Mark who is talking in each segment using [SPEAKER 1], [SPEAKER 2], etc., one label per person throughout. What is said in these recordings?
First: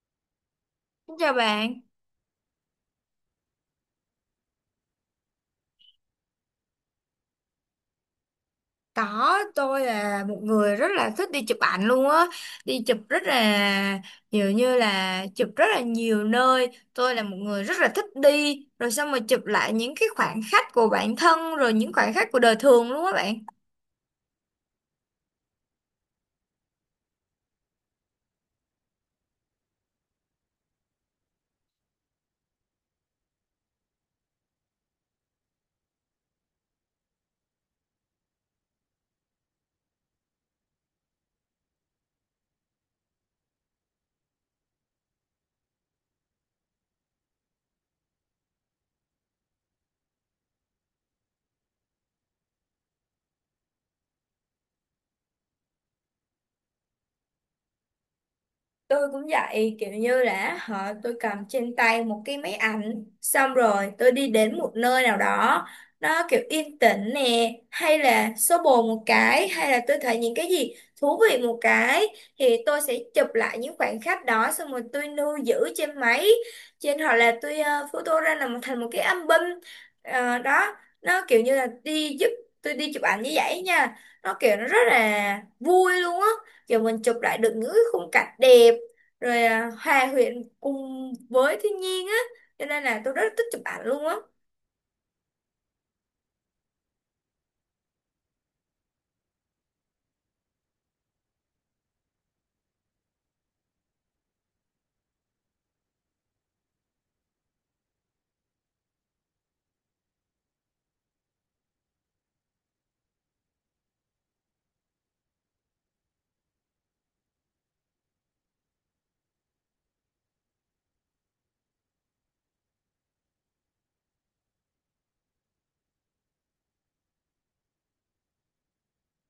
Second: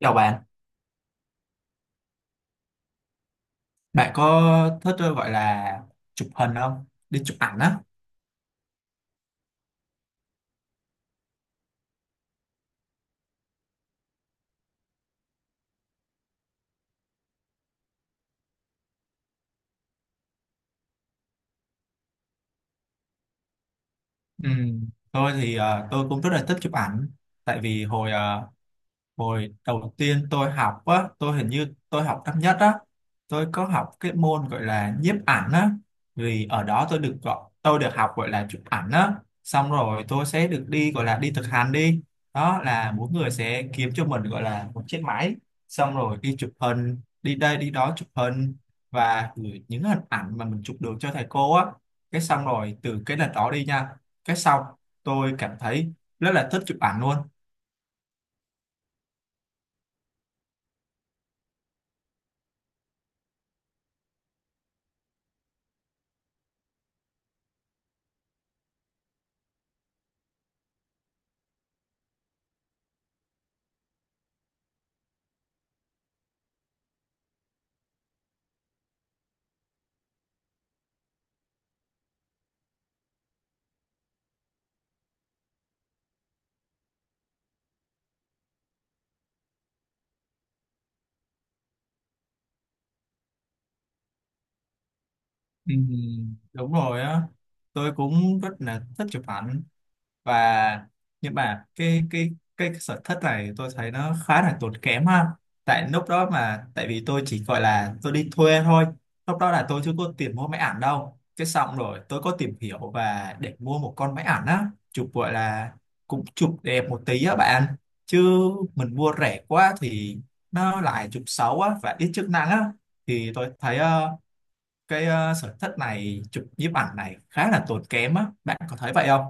[SPEAKER 1] Chào bạn,
[SPEAKER 2] Xin chào bạn,
[SPEAKER 1] bạn có thích gọi là chụp hình không? Đi chụp ảnh á.
[SPEAKER 2] có tôi là một người rất là thích đi chụp ảnh luôn á, đi chụp rất là nhiều, như là chụp rất là nhiều nơi. Tôi là một người rất là thích đi, rồi xong rồi chụp lại những cái khoảnh khắc của bản thân, rồi những khoảnh khắc của đời thường luôn á bạn.
[SPEAKER 1] Ừ. Tôi thì tôi cũng rất là thích chụp ảnh, tại vì Hồi đầu tiên tôi học á, tôi hình như tôi học năm nhất á, tôi có học cái môn gọi là nhiếp ảnh á, vì ở đó tôi được gọi, tôi được học gọi là chụp ảnh á, xong rồi tôi sẽ được đi gọi là đi thực hành đi, đó là mỗi người sẽ kiếm cho mình gọi là một chiếc máy, xong rồi đi chụp hình, đi đây đi đó chụp hình và gửi những hình ảnh mà mình chụp được cho thầy cô á, cái xong rồi từ cái lần đó đi nha, cái xong tôi cảm thấy rất là thích chụp ảnh luôn.
[SPEAKER 2] Tôi cũng vậy, kiểu như là họ tôi cầm trên tay một cái máy ảnh, xong rồi tôi đi đến một nơi nào đó, nó kiểu yên tĩnh nè, hay là xô bồ một cái, hay là tôi thấy những cái gì thú vị một cái, thì tôi sẽ chụp lại những khoảnh khắc đó, xong rồi tôi lưu giữ trên máy, trên hoặc là tôi photo ra làm thành một cái album. Ờ, đó, nó kiểu như là đi giúp tôi đi chụp ảnh như vậy nha, nó kiểu nó rất là vui luôn á, kiểu mình chụp lại được những cái khung cảnh đẹp rồi à, hòa quyện cùng với thiên nhiên á, cho nên là tôi rất thích chụp ảnh luôn á.
[SPEAKER 1] Ừ, đúng rồi á, tôi cũng rất là thích chụp ảnh và nhưng mà cái cái sở thích này tôi thấy nó khá là tốn kém ha, tại lúc đó mà tại vì tôi chỉ gọi là tôi đi thuê thôi, lúc đó là tôi chưa có tiền mua máy ảnh đâu, cái xong rồi tôi có tìm hiểu và để mua một con máy ảnh á, chụp gọi là cũng chụp đẹp một tí á bạn, chứ mình mua rẻ quá thì nó lại chụp xấu á và ít chức năng á, thì tôi thấy cái sở thích này chụp nhiếp ảnh này khá là tốn kém á, bạn có thấy vậy không?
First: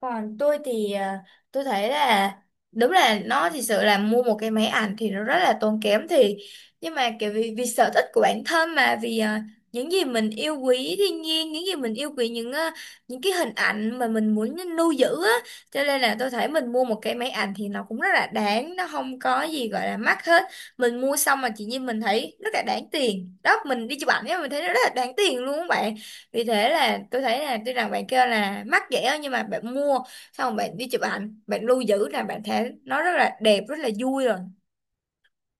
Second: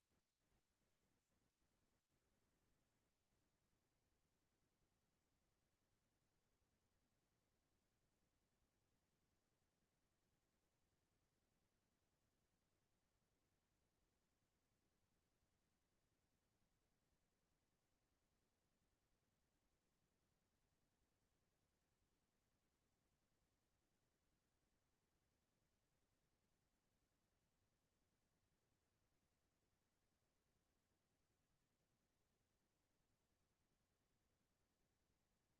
[SPEAKER 2] Còn tôi thì à, tôi thấy là đúng là nó thì sự là mua một cái máy ảnh thì nó rất là tốn kém, thì nhưng mà kiểu vì sở thích của bản thân, mà vì những gì mình yêu quý thiên nhiên, những gì mình yêu quý những à, những cái hình ảnh mà mình muốn lưu giữ á, cho nên là tôi thấy mình mua một cái máy ảnh thì nó cũng rất là đáng, nó không có gì gọi là mắc hết. Mình mua xong mà chỉ như mình thấy rất là đáng tiền đó, mình đi chụp ảnh ấy, mình thấy nó rất là đáng tiền luôn các bạn. Vì thế là tôi thấy là tuy rằng bạn kêu là mắc vậy á, nhưng mà bạn mua xong rồi bạn đi chụp ảnh, bạn lưu giữ là bạn thấy nó rất là đẹp, rất là vui rồi.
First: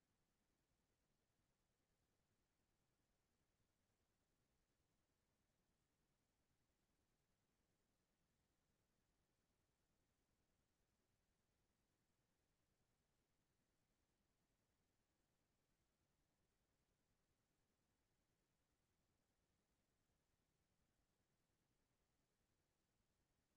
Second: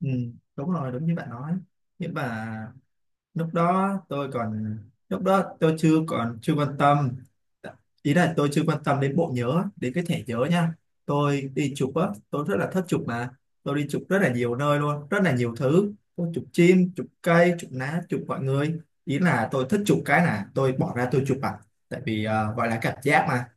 [SPEAKER 1] Ừ, đúng rồi, đúng như bạn nói. Nhưng mà lúc đó tôi còn lúc đó tôi chưa còn chưa quan tâm. Ý là tôi chưa quan tâm đến bộ nhớ, đến cái thẻ nhớ nha. Tôi đi chụp á, tôi rất là thích chụp mà. Tôi đi chụp rất là nhiều nơi luôn, rất là nhiều thứ. Tôi chụp chim, chụp cây, chụp lá, chụp mọi người. Ý là tôi thích chụp cái là tôi bỏ ra tôi chụp ảnh. Tại vì gọi là cảm giác mà.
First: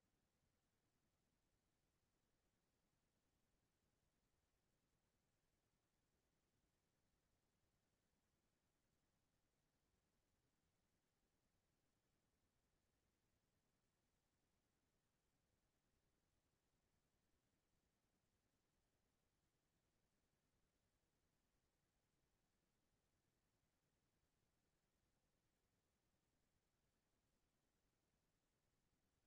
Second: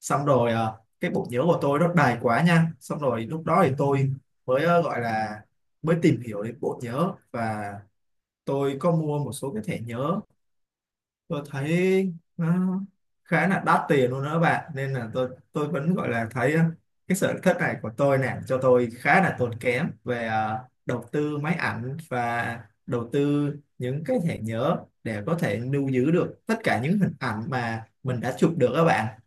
[SPEAKER 1] Xong rồi cái bộ nhớ của tôi nó đầy quá nha, xong rồi lúc đó thì tôi mới gọi là mới tìm hiểu đến bộ nhớ và tôi có mua một số cái thẻ nhớ, tôi thấy nó khá là đắt tiền luôn đó các bạn, nên là tôi vẫn gọi là thấy cái sở thích này của tôi nè cho tôi khá là tốn kém về đầu tư máy ảnh và đầu tư những cái thẻ nhớ để có thể lưu giữ được tất cả những hình ảnh mà mình đã chụp được các bạn.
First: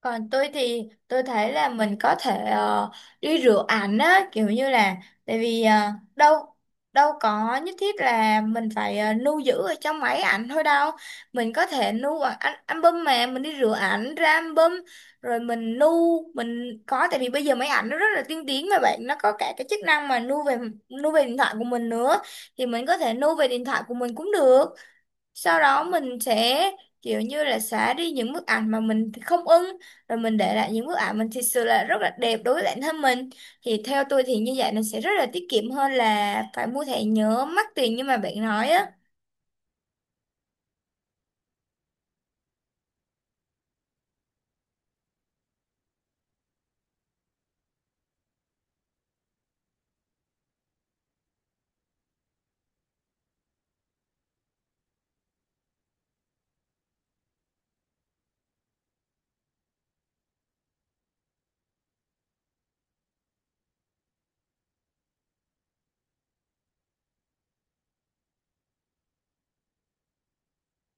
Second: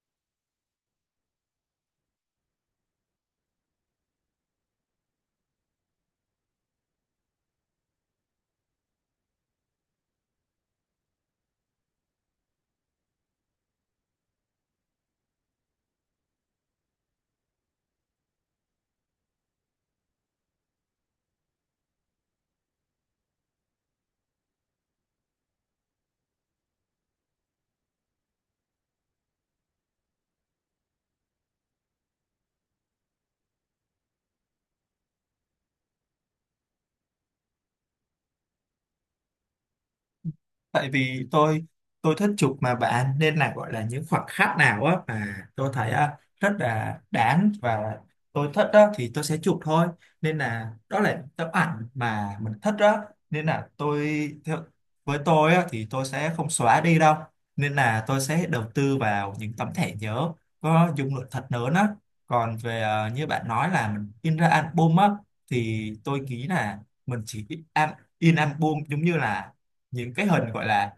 [SPEAKER 2] Còn tôi thì tôi thấy là mình có thể đi rửa ảnh á, kiểu như là tại vì đâu đâu có nhất thiết là mình phải lưu giữ ở trong máy ảnh thôi đâu, mình có thể lưu ở album, mà mình đi rửa ảnh ra album rồi mình lưu, mình có tại vì bây giờ máy ảnh nó rất là tiên tiến mà bạn, nó có cả cái chức năng mà lưu về điện thoại của mình nữa, thì mình có thể lưu về điện thoại của mình cũng được. Sau đó mình sẽ kiểu như là xóa đi những bức ảnh mà mình không ưng, rồi mình để lại những bức ảnh mình thật sự là rất là đẹp đối với bản thân mình. Thì theo tôi thì như vậy nó sẽ rất là tiết kiệm hơn là phải mua thẻ nhớ mắc tiền như mà bạn nói á.
[SPEAKER 1] Tại vì tôi thích chụp mà bạn, nên là gọi là những khoảnh khắc nào á mà tôi thấy á rất là đáng và tôi thích đó thì tôi sẽ chụp thôi, nên là đó là tấm ảnh mà mình thích đó, nên là tôi theo, với tôi á, thì tôi sẽ không xóa đi đâu, nên là tôi sẽ đầu tư vào những tấm thẻ nhớ có dung lượng thật lớn á. Còn về à, như bạn nói là mình in ra album á, thì tôi nghĩ là mình chỉ in, in album giống như là những cái hình gọi là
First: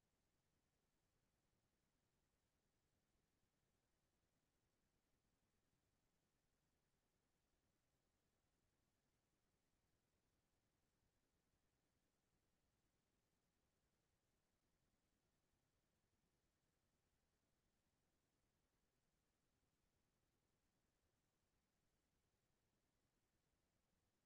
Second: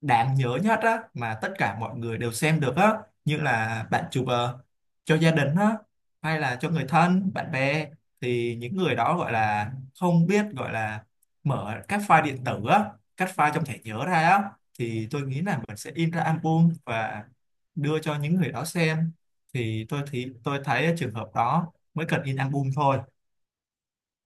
[SPEAKER 1] đáng nhớ nhất á mà tất cả mọi người đều xem được á, như là bạn chụp cho gia đình á, hay là cho người thân bạn bè, thì những người đó gọi là không biết gọi là mở các file điện tử á, các file trong thẻ nhớ ra á, thì tôi nghĩ là mình sẽ in ra album và đưa cho những người đó xem, thì tôi thấy trường hợp đó mới cần in album thôi.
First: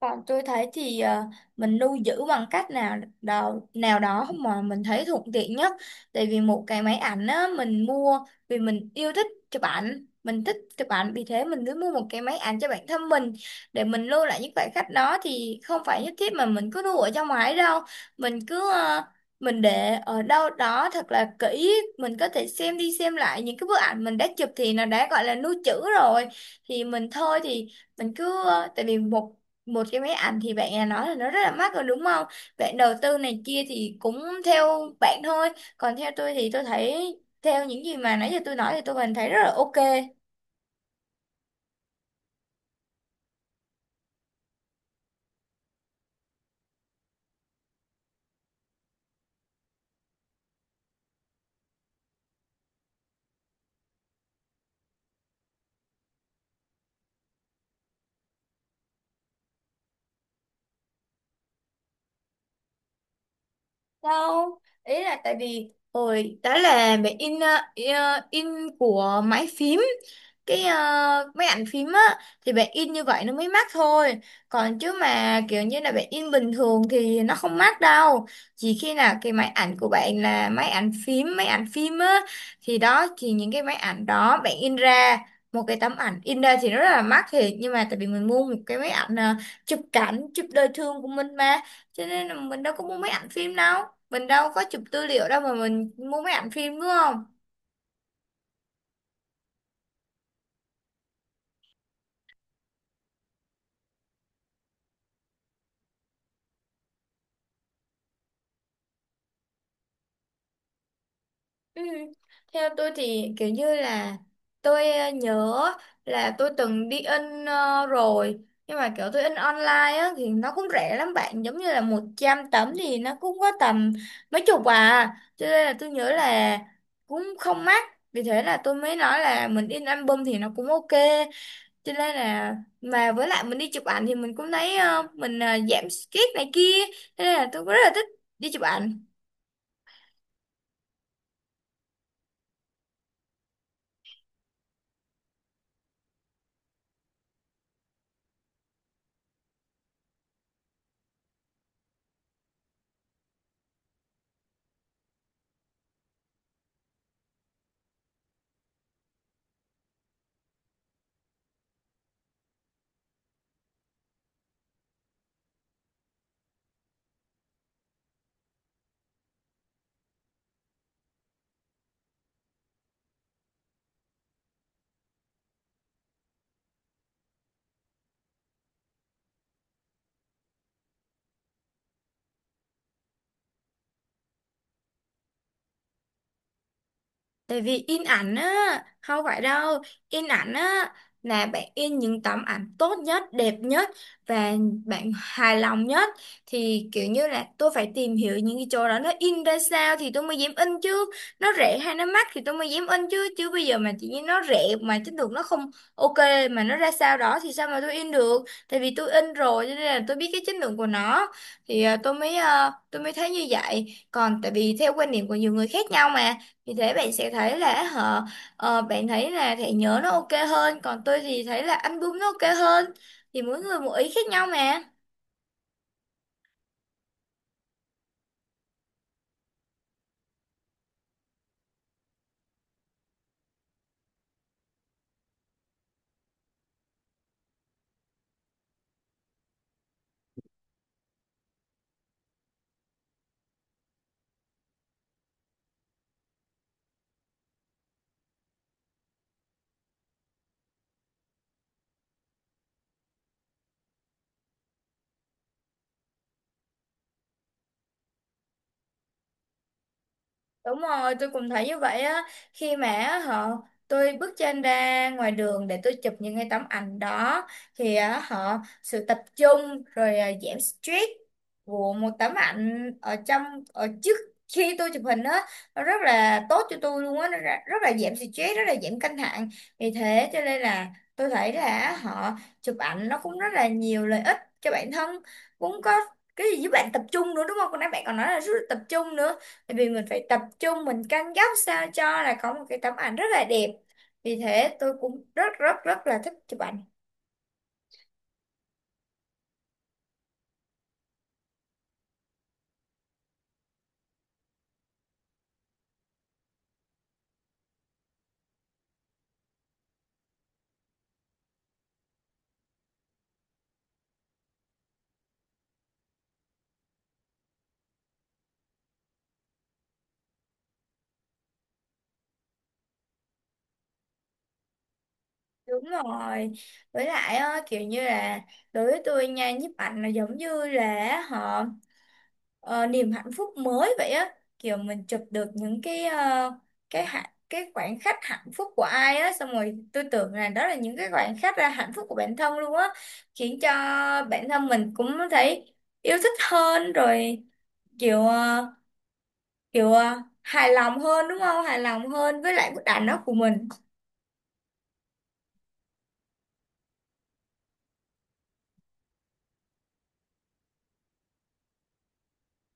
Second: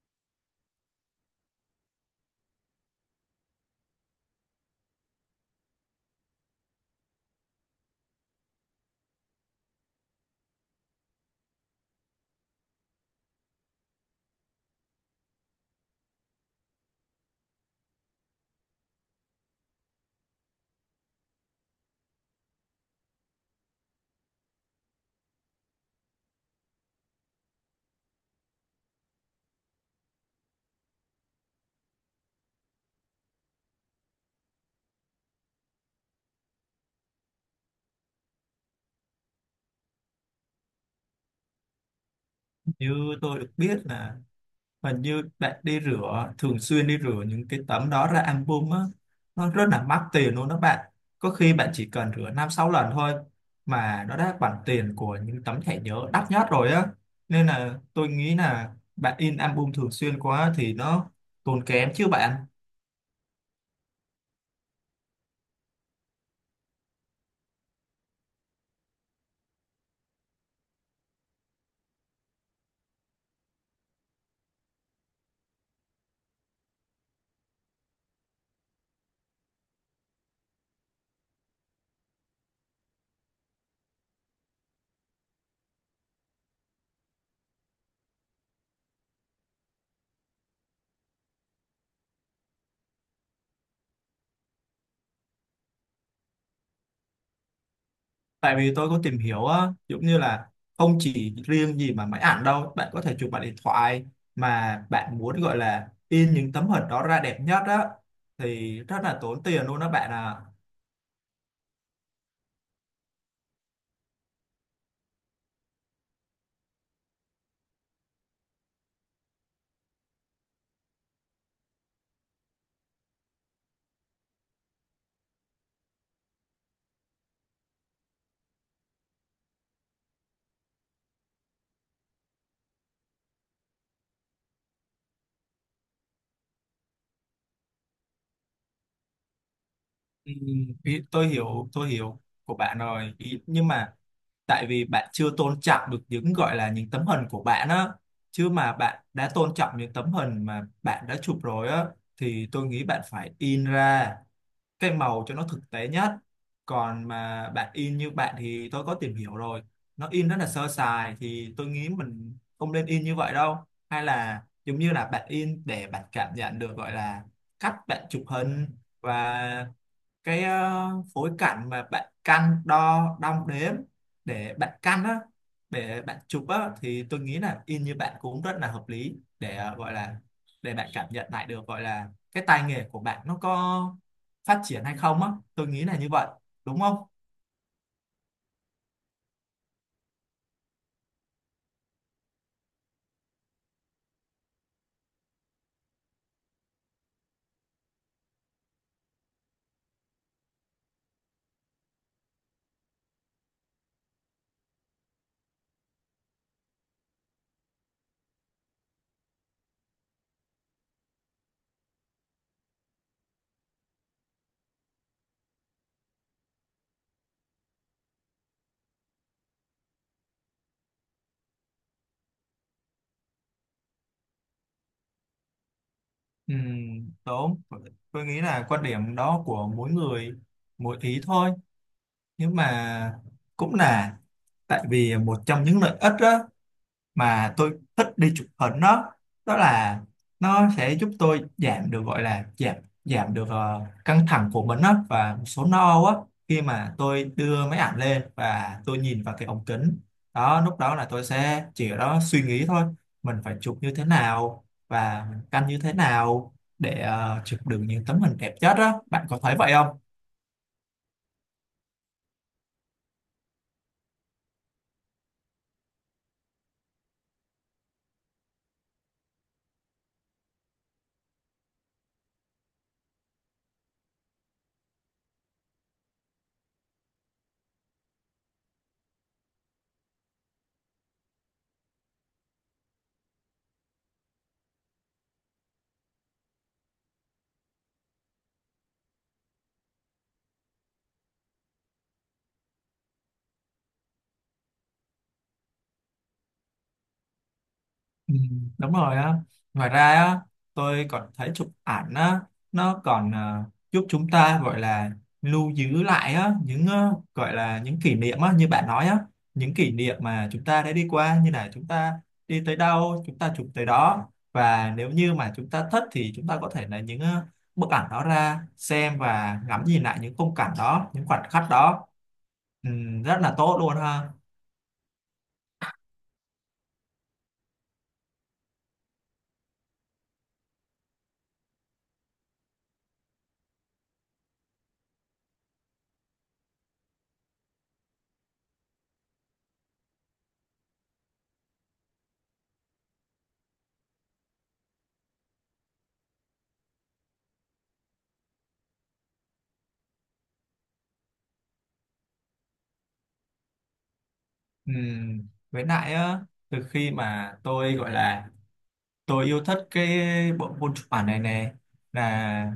[SPEAKER 2] Còn tôi thấy thì ờ, mình lưu giữ bằng cách nào đó mà mình thấy thuận tiện nhất. Tại vì một cái máy ảnh á, mình mua vì mình yêu thích chụp ảnh, mình thích chụp ảnh, vì thế mình cứ mua một cái máy ảnh cho bản thân mình, để mình lưu lại những khoảnh khắc đó, thì không phải nhất thiết mà mình cứ lưu ở trong máy đâu. Mình cứ ờ, mình để ở đâu đó thật là kỹ, mình có thể xem đi xem lại những cái bức ảnh mình đã chụp thì nó đã gọi là lưu trữ rồi. Thì mình thôi thì mình cứ ờ, tại vì một một cái máy ảnh thì bạn đã nói là nó rất là mắc rồi, đúng không, bạn đầu tư này kia thì cũng theo bạn thôi, còn theo tôi thì tôi thấy theo những gì mà nãy giờ tôi nói thì tôi vẫn thấy rất là ok.
[SPEAKER 1] Như tôi được biết là và như bạn đi rửa thường xuyên, đi rửa những cái tấm đó ra album á, nó rất là mắc tiền luôn đó bạn, có khi bạn chỉ cần rửa năm sáu lần thôi mà nó đã bằng tiền của những tấm thẻ nhớ đắt nhất rồi á, nên là tôi nghĩ là bạn in album thường xuyên quá thì nó tốn kém chứ bạn.
[SPEAKER 2] Đâu, ý là tại vì hồi đó là mẹ in in của máy phím, cái ờ, máy ảnh phím á, thì bạn in như vậy nó mới mắc thôi, còn chứ mà kiểu như là bạn in bình thường thì nó không mắc đâu. Chỉ khi nào cái máy ảnh của bạn là máy ảnh phim á, thì đó, thì những cái máy ảnh đó bạn in ra một cái tấm ảnh in ra thì nó rất là mắc thiệt, nhưng mà tại vì mình mua một cái máy ảnh ờ, chụp cảnh chụp đời thường của mình mà, cho nên là mình đâu có mua máy ảnh phim đâu, mình đâu có chụp tư liệu đâu mà mình mua máy ảnh phim đúng không?
[SPEAKER 1] Tại vì tôi có tìm hiểu á, giống như là không chỉ riêng gì mà máy ảnh đâu, bạn có thể chụp bằng điện thoại mà bạn muốn gọi là in những tấm hình đó ra đẹp nhất á, thì rất là tốn tiền luôn đó bạn ạ.
[SPEAKER 2] Ừ. Theo tôi thì kiểu như là tôi nhớ là tôi từng đi in rồi, nhưng mà kiểu tôi in online á thì nó cũng rẻ lắm bạn, giống như là 100 tấm thì nó cũng có tầm mấy chục à, cho nên là tôi nhớ là cũng không mắc. Vì thế là tôi mới nói là mình in album thì nó cũng ok, cho nên là mà với lại mình đi chụp ảnh thì mình cũng thấy mình giảm stress này kia, thế nên là tôi cũng rất là thích đi chụp ảnh.
[SPEAKER 1] Ừ, tôi hiểu, của bạn rồi ý, nhưng mà tại vì bạn chưa tôn trọng được những gọi là những tấm hình của bạn á, chứ mà bạn đã tôn trọng những tấm hình mà bạn đã chụp rồi á, thì tôi nghĩ bạn phải in ra cái màu cho nó thực tế nhất, còn mà bạn in như bạn thì tôi có tìm hiểu rồi, nó in rất là sơ sài, thì tôi nghĩ mình không nên in như vậy đâu, hay là giống như là bạn in để bạn cảm nhận được gọi là cách bạn chụp hình và cái phối cảnh mà bạn căn đo đong đếm để bạn căn á, để bạn chụp á, thì tôi nghĩ là in như bạn cũng rất là hợp lý để gọi là để bạn cảm nhận lại được gọi là cái tay nghề của bạn nó có phát triển hay không á, tôi nghĩ là như vậy, đúng không?
[SPEAKER 2] Tại vì in ảnh á, không phải đâu, in ảnh á là bạn in những tấm ảnh tốt nhất, đẹp nhất và bạn hài lòng nhất. Thì kiểu như là tôi phải tìm hiểu những cái chỗ đó nó in ra sao thì tôi mới dám in chứ, nó rẻ hay nó mắc thì tôi mới dám in chứ. Chứ bây giờ mà chỉ như nó rẻ mà chất lượng nó không ok, mà nó ra sao đó thì sao mà tôi in được. Tại vì tôi in rồi cho nên là tôi biết cái chất lượng của nó, thì tôi mới tôi mới thấy như vậy. Còn tại vì theo quan điểm của nhiều người khác nhau mà, vì thế bạn sẽ thấy là họ ờ, bạn thấy là thẻ nhớ nó ok hơn, còn tôi thì thấy là album nó ok hơn, thì mỗi người một ý khác nhau mà.
[SPEAKER 1] Ừ, đúng, tôi nghĩ là quan điểm đó của mỗi người mỗi ý thôi, nhưng mà cũng là tại vì một trong những lợi ích á mà tôi thích đi chụp hình đó, đó là nó sẽ giúp tôi giảm được gọi là giảm giảm được căng thẳng của mình á và một số no á, khi mà tôi đưa máy ảnh lên và tôi nhìn vào cái ống kính đó, lúc đó là tôi sẽ chỉ ở đó suy nghĩ thôi, mình phải chụp như thế nào và mình canh như thế nào để chụp được những tấm hình đẹp nhất á, bạn có thấy vậy không?
[SPEAKER 2] Đúng rồi, tôi cũng thấy như vậy á. Khi mà á, họ tôi bước chân ra ngoài đường để tôi chụp những cái tấm ảnh đó, thì á, họ sự tập trung rồi à, giảm stress của một tấm ảnh ở trong, ở trước khi tôi chụp hình á, nó rất là tốt cho tôi luôn á, nó rất là giảm stress, rất là giảm căng thẳng. Vì thế cho nên là tôi thấy là họ chụp ảnh nó cũng rất là nhiều lợi ích cho bản thân, cũng có cái gì giúp bạn tập trung nữa đúng không? Còn nãy bạn còn nói là rất là tập trung nữa. Tại vì mình phải tập trung, mình căng góc sao cho là có một cái tấm ảnh rất là đẹp, vì thế tôi cũng rất rất rất là thích chụp ảnh.
[SPEAKER 1] Ừ, đúng rồi á, ngoài ra á tôi còn thấy chụp ảnh á nó còn giúp chúng ta gọi là lưu giữ lại á những gọi là những kỷ niệm á như bạn nói á, những kỷ niệm mà chúng ta đã đi qua, như là chúng ta đi tới đâu chúng ta chụp tới đó, và nếu như mà chúng ta thích thì chúng ta có thể lấy những bức ảnh đó ra xem và ngắm nhìn lại những khung cảnh đó, những khoảnh khắc đó. Ừ, rất là tốt luôn ha.
[SPEAKER 2] Đúng rồi, với lại ờ, kiểu như là đối với tôi nha, nhiếp ảnh là giống như là họ niềm hạnh phúc mới vậy á, kiểu mình chụp được những cái ờ, cái hạnh cái khoảnh khắc hạnh phúc của ai á, xong rồi tôi tưởng là đó là những cái khoảnh khắc là hạnh phúc của bản thân luôn á, khiến cho bản thân mình cũng thấy yêu thích hơn rồi, kiểu ờ, kiểu à, hài lòng hơn, đúng không, hài lòng hơn với lại bức ảnh đó của mình.
[SPEAKER 1] Ừ, với lại á, từ khi mà tôi gọi là tôi yêu thích cái bộ môn chụp ảnh này nè, là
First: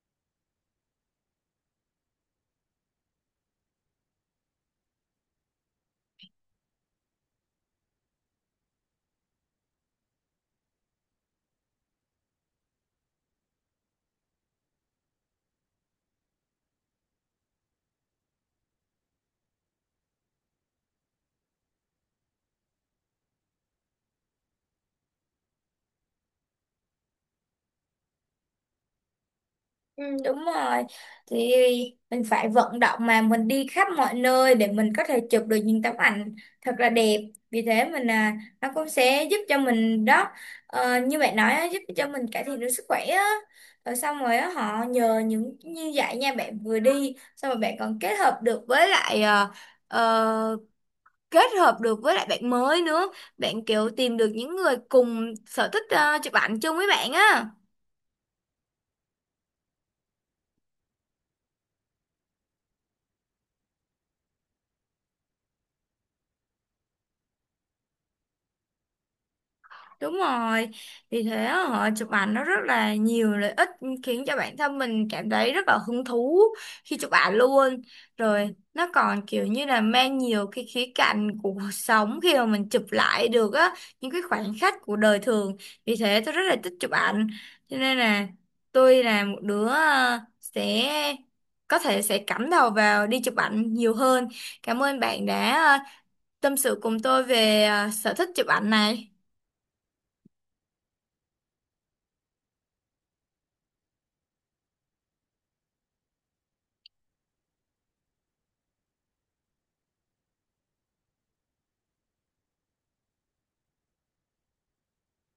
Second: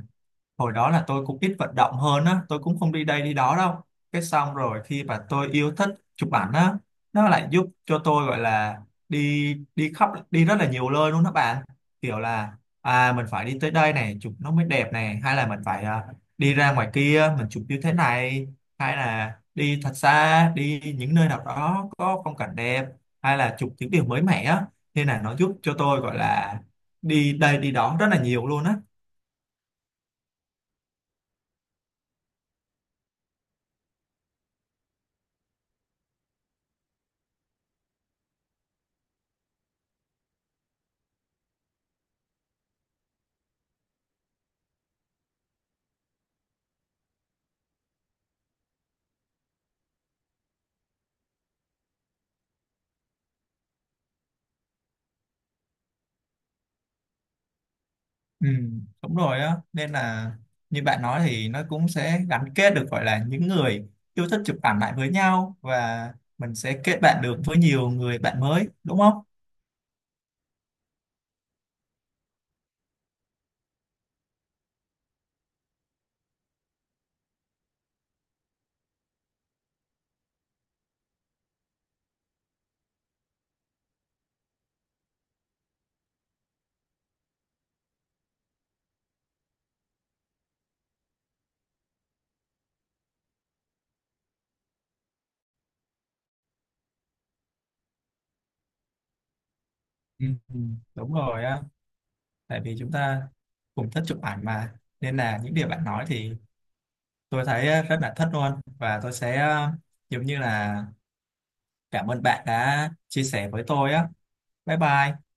[SPEAKER 1] hồi đó là tôi cũng ít vận động hơn á, tôi cũng không đi đây đi đó đâu, cái xong rồi khi mà tôi yêu thích chụp ảnh á, nó lại giúp cho tôi gọi là đi đi khắp, đi rất là nhiều nơi luôn đó bạn, kiểu là à mình phải đi tới đây này chụp nó mới đẹp này, hay là mình phải đi ra ngoài kia mình chụp như thế này, hay là đi thật xa đi những nơi nào đó có phong cảnh đẹp, hay là chụp những điều mới mẻ á, nên là nó giúp cho tôi gọi là đi đây đi đó rất là nhiều luôn á.
[SPEAKER 2] Ừ, đúng rồi, thì mình phải vận động mà mình đi khắp mọi nơi để mình có thể chụp được những tấm ảnh thật là đẹp, vì thế mình à nó cũng sẽ giúp cho mình đó, ờ, như bạn nói á, giúp cho mình cải thiện được sức khỏe á, rồi xong rồi á, họ nhờ những như vậy nha, bạn vừa đi xong rồi bạn còn kết hợp được với lại uh, kết hợp được với lại bạn mới nữa, bạn kiểu tìm được những người cùng sở thích chụp ảnh chung với bạn á.
[SPEAKER 1] Ừ, đúng rồi á, nên là như bạn nói thì nó cũng sẽ gắn kết được gọi là những người yêu thích chụp ảnh lại với nhau và mình sẽ kết bạn được với nhiều người bạn mới, đúng không?
[SPEAKER 2] Đúng rồi, vì thế họ chụp ảnh nó rất là nhiều lợi ích, khiến cho bản thân mình cảm thấy rất là hứng thú khi chụp ảnh luôn. Rồi nó còn kiểu như là mang nhiều cái khía cạnh của cuộc sống khi mà mình chụp lại được á, những cái khoảnh khắc của đời thường. Vì thế tôi rất là thích chụp ảnh. Cho nên là tôi là một đứa sẽ có thể sẽ cắm đầu vào đi chụp ảnh nhiều hơn. Cảm ơn bạn đã tâm sự cùng tôi về sở thích chụp ảnh này.
[SPEAKER 1] Ừ, ừ, đúng rồi á, tại vì chúng ta cùng thích chụp ảnh mà, nên là những điều bạn nói thì tôi thấy rất là thích luôn và tôi sẽ giống như là cảm ơn bạn đã chia sẻ với tôi á, bye bye.